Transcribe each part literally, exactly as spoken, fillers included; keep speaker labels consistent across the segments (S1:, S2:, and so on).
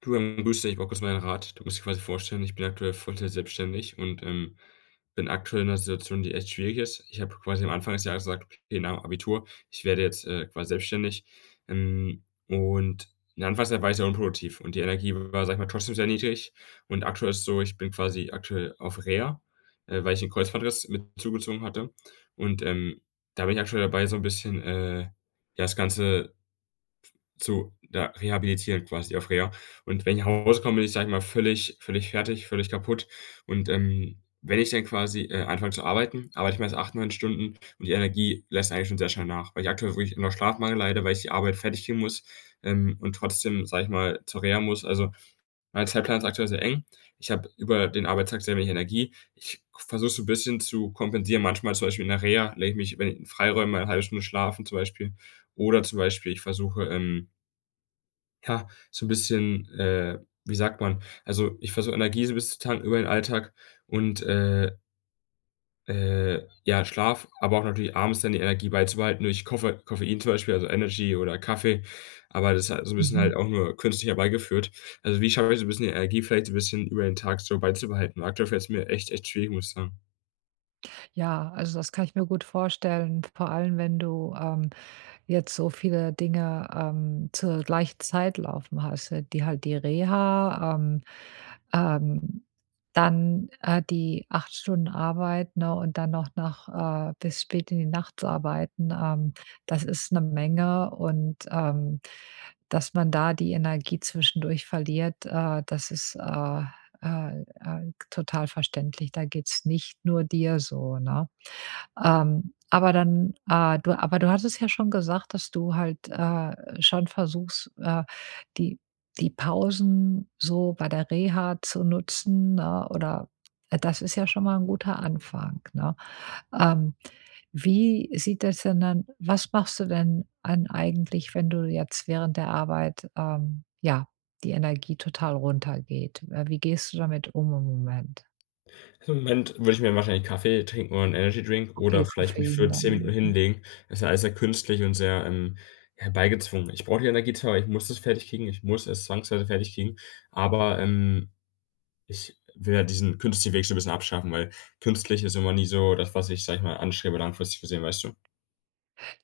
S1: Du, ähm, grüß dich, ich brauche kurz meinen Rat. Du musst dir quasi vorstellen, ich bin aktuell Vollzeit selbstständig und, ähm, bin aktuell in einer Situation, die echt schwierig ist. Ich habe quasi am Anfang des Jahres gesagt: „Okay, nach dem Abitur, ich werde jetzt, äh, quasi selbstständig." Ähm, und in der Anfangszeit war ich sehr unproduktiv und die Energie war, sage ich mal, trotzdem sehr niedrig. Und aktuell ist es so, ich bin quasi aktuell auf Reha, äh, weil ich einen Kreuzbandriss mit zugezogen hatte. Und, ähm, da bin ich aktuell dabei, so ein bisschen, äh, ja, das Ganze zu ja, rehabilitieren quasi auf Reha. Und wenn ich nach Hause komme, bin ich, sage ich mal, völlig völlig fertig, völlig kaputt. Und, ähm, wenn ich dann quasi, äh, anfange zu arbeiten, arbeite ich meist acht neun Stunden und die Energie lässt eigentlich schon sehr schnell nach, weil ich aktuell wirklich unter Schlafmangel leide, weil ich die Arbeit fertig kriegen muss, ähm, und trotzdem, sage ich mal, zur Reha muss. Also, mein Zeitplan ist aktuell sehr eng. Ich habe über den Arbeitstag sehr wenig Energie. Ich versuche so ein bisschen zu kompensieren. Manchmal zum Beispiel in der Reha lege ich mich, wenn ich in Freiräumen mal 'ne eine Stunde schlafen zum Beispiel oder zum Beispiel ich versuche, ähm ja, so ein bisschen, äh, wie sagt man also, ich versuche Energie so ein bisschen zu tanken über den Alltag und, äh, äh, ja, Schlaf, aber auch natürlich abends dann die Energie beizubehalten durch Koffe Koffein zum Beispiel, also Energy oder Kaffee, aber das ist halt so ein bisschen
S2: Mhm.
S1: halt auch nur künstlich herbeigeführt. Also, wie schaffe ich so ein bisschen die Energie vielleicht so ein bisschen über den Tag so beizubehalten? Aktuell fällt es mir echt, echt schwierig, muss ich sagen.
S2: Ja, also das kann ich mir gut vorstellen, vor allem wenn du ähm, jetzt so viele Dinge ähm, zur gleichen Zeit laufen hast, äh, die halt die Reha, ähm, ähm, dann äh, die acht Stunden Arbeit, ne, und dann noch nach, äh, bis spät in die Nacht zu arbeiten, ähm, das ist eine Menge, und ähm, dass man da die Energie zwischendurch verliert, äh, das ist äh, äh, äh, total verständlich. Da geht's nicht nur dir so, ne? Ähm, aber dann, äh, du aber du hattest ja schon gesagt, dass du halt, äh, schon versuchst, äh, die die Pausen so bei der Reha zu nutzen, ne, oder äh, das ist ja schon mal ein guter Anfang, ne? Ähm, wie sieht das denn dann Was machst du denn an eigentlich, wenn du jetzt während der Arbeit, ähm, ja, die Energie total runtergeht? Äh, wie gehst du damit um im Moment?
S1: Im Moment würde ich mir wahrscheinlich Kaffee trinken oder 'n Energy Drink oder
S2: Okay,
S1: vielleicht mich
S2: Koffein
S1: für zehn Minuten
S2: dann. Mhm.
S1: hinlegen. Das ist ja alles sehr künstlich und sehr, ähm, herbeigezwungen. Ich brauche die Energie zwar, ich muss es fertigkriegen, ich muss es zwangsweise fertigkriegen, aber, ähm, ich will ja diesen künstlichen Weg so 'n bisschen abschaffen, weil künstlich ist immer nie so das, was ich, sage ich mal, anstrebe langfristig gesehen, weißt du?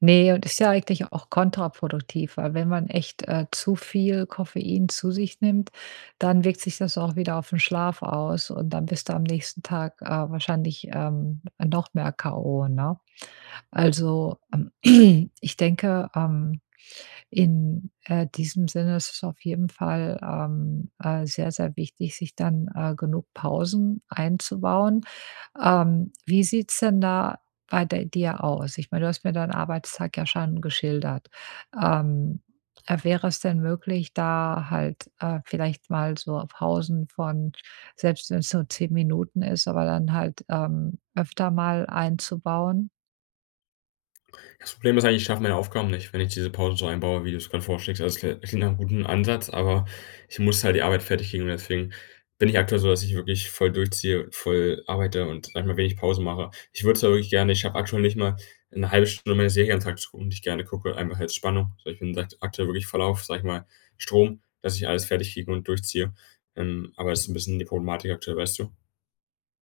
S2: Ne, und ist ja eigentlich auch kontraproduktiv, weil wenn man echt, äh, zu viel Koffein zu sich nimmt, dann wirkt sich das auch wieder auf den Schlaf aus und dann bist du am nächsten Tag, äh, wahrscheinlich, ähm, noch mehr k o, ne? Also, ähm, ich denke, ähm In, äh, diesem Sinne ist es auf jeden Fall, ähm, äh, sehr, sehr wichtig, sich dann, äh, genug Pausen einzubauen. Ähm, wie sieht's denn da bei de dir aus? Ich meine, du hast mir deinen Arbeitstag ja schon geschildert. Ähm, äh, Wäre es denn möglich, da halt, äh, vielleicht mal so Pausen von, selbst wenn es nur zehn Minuten ist, aber dann halt, ähm, öfter mal einzubauen?
S1: Das Problem ist eigentlich, ich schaffe meine Aufgaben nicht, wenn ich diese Pausen so einbaue, wie du's grad vorschlägst. Also, es kli klingt nach einem guten Ansatz, aber ich muss halt die Arbeit fertig kriegen und deswegen bin ich aktuell so, dass ich wirklich voll durchziehe, voll arbeite und, sage ich mal, wenig Pause mache. Ich würde es aber wirklich gerne ich schaffe aktuell nicht mal eine halbe Stunde meine Serie am Tag zu gucken, die ich gerne gucke, einfach als Spannung. So, ich bin akt aktuell wirklich voll auf, sage ich mal, Strom, dass ich alles fertig kriege und durchziehe. Ähm, aber das ist ein bisschen die Problematik aktuell, weißt du?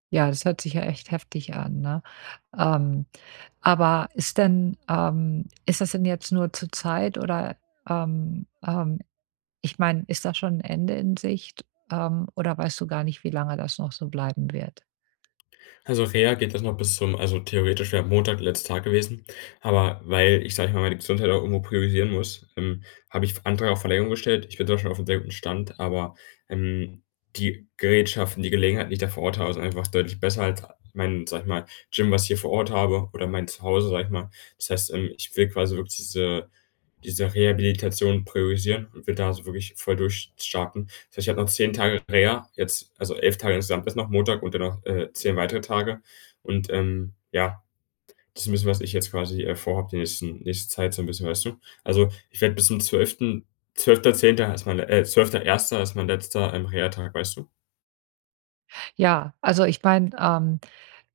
S2: Ja, das hört sich ja echt heftig an, ne? Ähm Aber ist denn ähm, ist das denn jetzt nur zur Zeit oder, ähm ähm, ich meine, ist da schon ein Ende in Sicht, ähm, oder weißt du gar nicht, wie lange das noch so bleiben wird?
S1: Also, Reha geht das noch bis zum also, theoretisch wäre Montag der letzte Tag gewesen, aber weil ich, sage ich mal, meine Gesundheit auch irgendwo priorisieren muss, ähm, habe ich Antrag auf Verlängerung gestellt. Ich bin zwar schon auf einem sehr guten Stand, aber, ähm, die Gerätschaften, die Gelegenheit, die ich da vor Ort habe, ist einfach deutlich besser als mein, sage ich mal, Gym, was ich hier vor Ort habe oder mein Zuhause, sage ich mal. Das heißt, ähm, ich will quasi wirklich diese diese Rehabilitation priorisieren und will da so wirklich voll durchstarten. Das heißt, ich habe noch zehn Tage Reha, jetzt also elf Tage insgesamt ist noch Montag und dann noch, äh, zehn weitere Tage. Und, ähm, ja, das ist ein bisschen, was ich jetzt quasi, äh, vorhabe die nächsten nächste Zeit so ein bisschen, weißt du? Also, ich werde bis zum zwölften. zwölften zehnten ist mein le äh, zwölften ersten ist mein letzter, ähm, Reha-Tag, weißt du?
S2: Ja, also ich meine, ähm,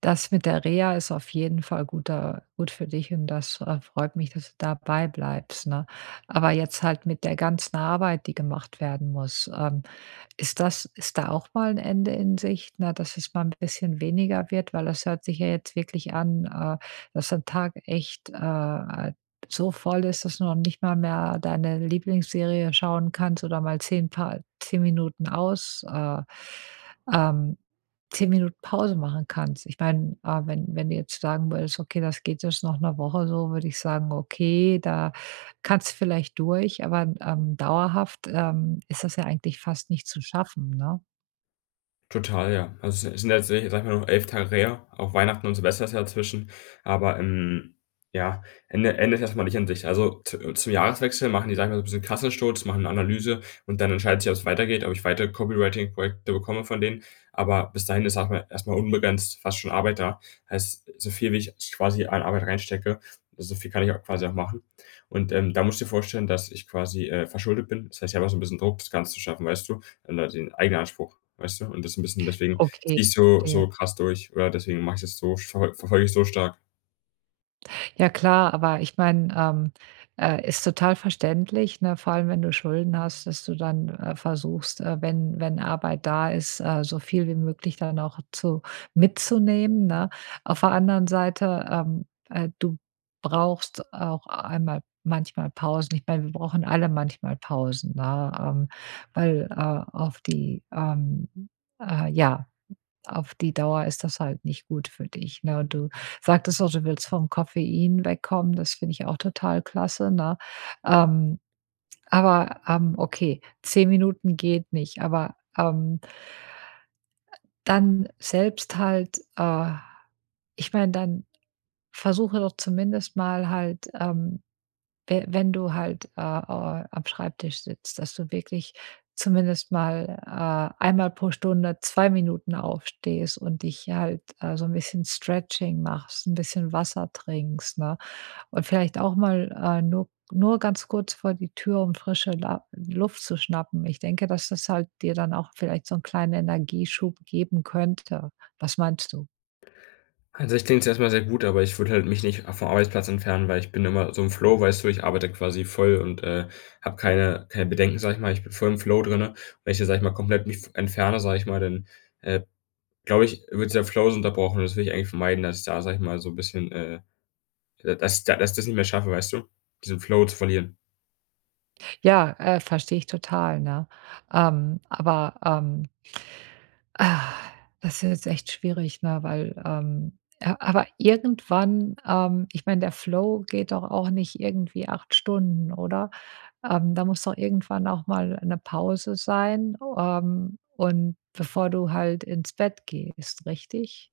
S2: das mit der Reha ist auf jeden Fall guter gut für dich, und das, äh, freut mich, dass du dabei bleibst, ne? Aber jetzt halt mit der ganzen Arbeit, die gemacht werden muss, ähm ist das ist da auch mal ein Ende in Sicht, na, dass es mal ein bisschen weniger wird? Weil das hört sich ja jetzt wirklich an, äh, dass ein Tag echt, äh, so voll ist, dass du noch nicht mal mehr deine Lieblingsserie schauen kannst oder mal zehn Pa zehn Minuten aus äh, ähm, zehn Minuten Pause machen kannst. Ich meine, äh, wenn wenn du jetzt sagen würdest: „Okay, das geht jetzt noch eine Woche so“, würde ich sagen: „Okay, da“ kannst vielleicht durch, aber, ähm, dauerhaft, ähm, ist das ja eigentlich fast nicht zu schaffen, ne?
S1: Total, ja. Also, es sind jetzt, sage ich mal, noch elf Tage her. Auch Weihnachten und Silvester ist ja dazwischen. Aber, ähm, ja, Ende Ende ist erstmal nicht in Sicht. Also, zu zum Jahreswechsel machen die, sage ich mal, so ein bisschen Kassensturz, machen 'ne Analyse und dann entscheidet sich, ob es weitergeht, ob ich weitere Copywriting-Projekte bekomme von denen. Aber bis dahin ist erst erstmal unbegrenzt fast schon Arbeit da. Heißt, so viel wie ich quasi an Arbeit reinstecke, so viel kann ich auch quasi auch machen. Und, ähm, da musst du dir vorstellen, dass ich quasi, äh, verschuldet bin. Das heißt, ich habe auch so ein bisschen Druck, das Ganze zu schaffen, weißt du? Und da den eigenen Anspruch. Weißt du? Und das 'n bisschen deswegen
S2: Okay,
S1: ziehe ich so
S2: verstehe.
S1: so krass durch oder deswegen mache ich das so verfol verfolge ich so stark.
S2: Ja klar, aber ich meine, ähm, äh, ist total verständlich, ne? Vor allem, wenn du Schulden hast, dass du dann, äh, versuchst, äh, wenn wenn Arbeit da ist, äh, so viel wie möglich dann auch zu mitzunehmen, ne? Auf der anderen Seite, ähm, äh, du brauchst auch einmal manchmal Pausen. Ich meine, wir brauchen alle manchmal Pausen, ne? Ähm, weil, äh, auf die, ähm, äh, ja, auf die Dauer ist das halt nicht gut für dich, ne? Und du sagtest auch, du willst vom Koffein wegkommen, das finde ich auch total klasse, ne? Ähm, aber, ähm, okay, zehn Minuten geht nicht, aber, ähm, dann selbst halt, äh ich meine, dann versuche doch zumindest mal halt, ähm we wenn du halt, äh, äh, am Schreibtisch sitzt, dass du wirklich zumindest mal, äh, einmal pro Stunde zwei Minuten aufstehst und dich halt, äh, so ein bisschen Stretching machst, ein bisschen Wasser trinkst, ne? Und vielleicht auch mal, äh, nur nur ganz kurz vor die Tür, um frische La Luft zu schnappen. Ich denke, dass das halt dir dann auch vielleicht so einen kleinen Energieschub geben könnte. Was meinst du?
S1: An sich klingt's erst mal sehr gut, aber ich würde halt mich nicht vom Arbeitsplatz entfernen, weil ich bin immer so im Flow, weißt du? Ich arbeite quasi voll und, äh, habe keine keine Bedenken, sage ich mal. Ich bin voll im Flow drinnen. Wenn ich jetzt, sage ich mal, komplett mich f entferne, sage ich mal, dann, äh, glaube ich, wird dieser Flow so unterbrochen und das will ich eigentlich vermeiden, dass ich da, sage ich mal, so 'n bisschen, äh dass ich da dass ich das nicht mehr schaffe, weißt du? Diesen Flow zu verlieren.
S2: Ja, äh, verstehe ich total, ne? Ähm, aber, ähm, Ah, das ist jetzt echt schwierig, ne, weil, ähm a aber irgendwann, ähm ich meine, der Flow geht doch auch nicht irgendwie acht Stunden, oder? Ähm, da muss doch irgendwann auch mal eine Pause sein, ähm, und bevor du halt ins Bett gehst, richtig?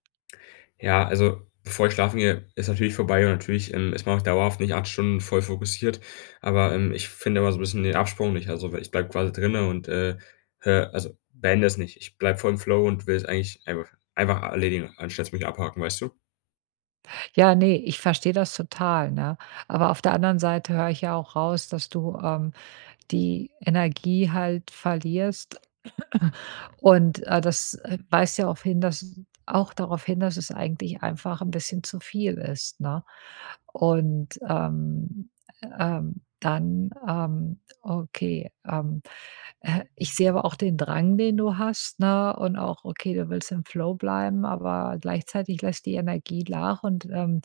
S1: Ja, also bevor ich schlafen gehe, ist natürlich vorbei und natürlich, ähm, ist man auch dauerhaft nicht acht Stunden voll fokussiert, aber, ähm, ich finde immer so ein bisschen den Absprung nicht. Also, weil ich bleibe quasi drinne und, äh, hö also beende es nicht. Ich bleibe voll im Flow und will es eigentlich einfach einfach erledigen, anstatt mich abhaken, weißt du?
S2: Ja, nee, ich verstehe das total, ne? Aber auf der anderen Seite höre ich ja auch raus, dass du, ähm, die Energie halt verlierst, und, äh, das, äh, weist ja auf hin, dass auch darauf hin, dass es eigentlich einfach ein bisschen zu viel ist, ne? Und, ähm, äh, ähm, dann, ähm Okay, ähm, äh, ich sehe aber auch den Drang, den du hast, ne? Und auch, okay, du willst im Flow bleiben, aber gleichzeitig lässt die Energie nach, und ähm,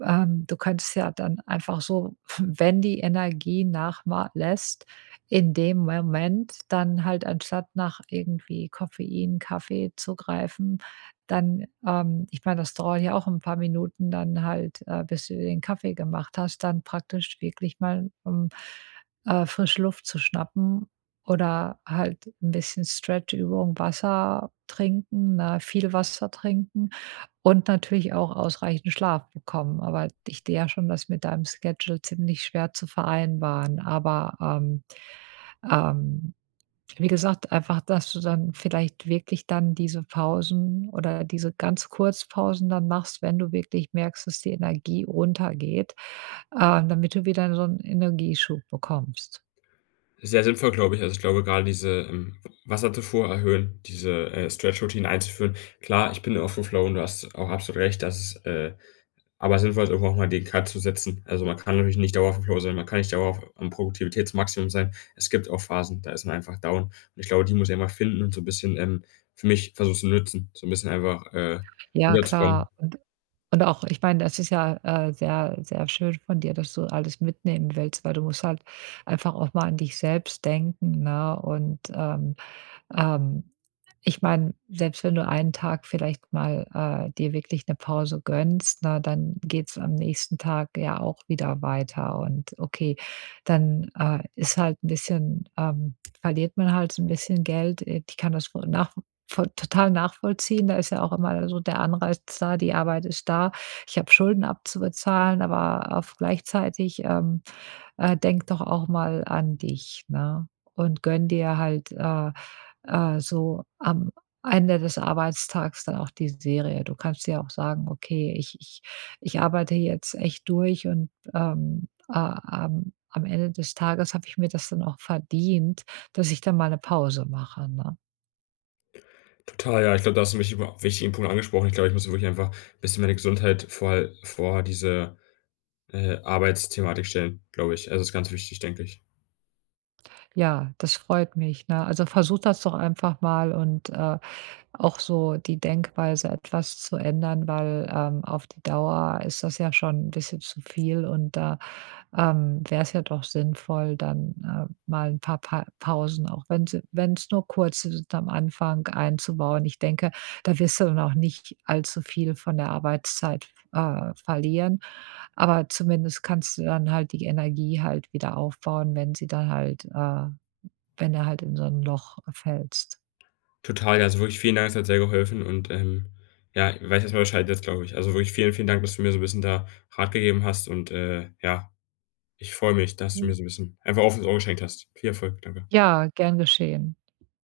S2: ähm, du könntest ja dann einfach so, wenn die Energie nachlässt, in dem Moment dann halt, anstatt nach irgendwie Koffein, Kaffee zu greifen, dann, ähm, ich meine, das dauert ja auch ein paar Minuten dann halt, äh, bis du den Kaffee gemacht hast, dann praktisch wirklich mal, ähm, äh, frische Luft zu schnappen oder halt ein bisschen Stretchübung, Wasser trinken, ne, viel Wasser trinken und natürlich auch ausreichend Schlaf bekommen. Aber ich sehe ja schon, das mit deinem Schedule ziemlich schwer zu vereinbaren. Aber, ähm, ähm, wie gesagt, einfach, dass du dann vielleicht wirklich dann diese Pausen oder diese ganz Kurzpausen dann machst, wenn du wirklich merkst, dass die Energie runtergeht, ähm, damit du wieder so einen Energieschub bekommst.
S1: Sehr sinnvoll, glaube ich. Also, ich glaube, gerade diese, ähm, Wasserzufuhr erhöhen, diese, äh, Stretch-Routinen einzuführen. Klar, ich bin auf dem Flow und du hast auch absolut recht, dass es, äh aber sinnvoll ist irgendwo auch mal den Cut zu setzen. Also, man kann natürlich nicht dauerhaft auf dem sein, man kann nicht dauerhaft am Produktivitätsmaximum sein. Es gibt auch Phasen, da ist man einfach down. Und ich glaube, die muss ich einfach finden und so ein bisschen, ähm, für mich versuchen zu nutzen, so ein bisschen einfach, äh,
S2: Ja,
S1: runterzukommen.
S2: klar. Und auch, ich meine, das ist ja, äh, sehr, sehr schön von dir, dass du alles mitnehmen willst, weil du musst halt einfach auch mal an dich selbst denken, ne? Und, ähm, ähm ich meine, selbst wenn du einen Tag vielleicht mal, äh, dir wirklich eine Pause gönnst, na dann geht's am nächsten Tag ja auch wieder weiter, und okay, dann, äh, ist halt ein bisschen ähm, verliert man halt so 'n bisschen Geld. Äh, ich kann das voll nach voll total nachvollziehen. Da ist ja auch immer so der Anreiz da, die Arbeit ist da. Ich habe Schulden abzubezahlen, aber auf gleichzeitig, ähm äh, denk doch auch mal an dich, ne? Und gönn dir halt, äh, äh, so am Ende des Arbeitstags dann auch die Serie. Du kannst ja auch sagen: „Okay, ich ich ich arbeite jetzt echt durch, und, ähm, äh, am am Ende des Tages habe ich mir das dann auch verdient, dass ich dann mal eine Pause mache“, ne?
S1: Total, ja. Ich glaube, da hast du 'n wichtigen wichtigen Punkt angesprochen. Ich glaube, ich muss wirklich einfach ein bisschen meine Gesundheit vor vor diese, äh, Arbeitsthematik stellen, glaube ich. Also, das ist ganz wichtig, denke ich.
S2: Ja, das freut mich, ne? Also, versuch das doch einfach mal und, äh, auch so die Denkweise etwas zu ändern, weil, ähm, auf die Dauer ist das ja schon ein bisschen zu viel, und da, ähm, wäre es ja doch sinnvoll, dann, äh, mal ein paar Pa Pausen, auch wenn sie wenn's nur kurze sind, am Anfang einzubauen. Ich denke, da wirst du dann auch nicht allzu viel von der Arbeitszeit, äh, verlieren, aber zumindest kannst du dann halt die Energie halt wieder aufbauen, wenn sie dann halt, äh wenn er halt in so 'n Loch fällst.
S1: Total, ja, also wirklich vielen Dank, es hat sehr geholfen und, ähm, ja, weiß erst mal Bescheid jetzt, glaube ich. Also wirklich vielen, vielen Dank, dass du mir so ein bisschen da Rat gegeben hast und, äh, ja, ich freue mich, dass du
S2: Mhm.
S1: mir so ein bisschen einfach offenes Ohr geschenkt hast. Viel Erfolg, danke.
S2: Ja, gern geschehen.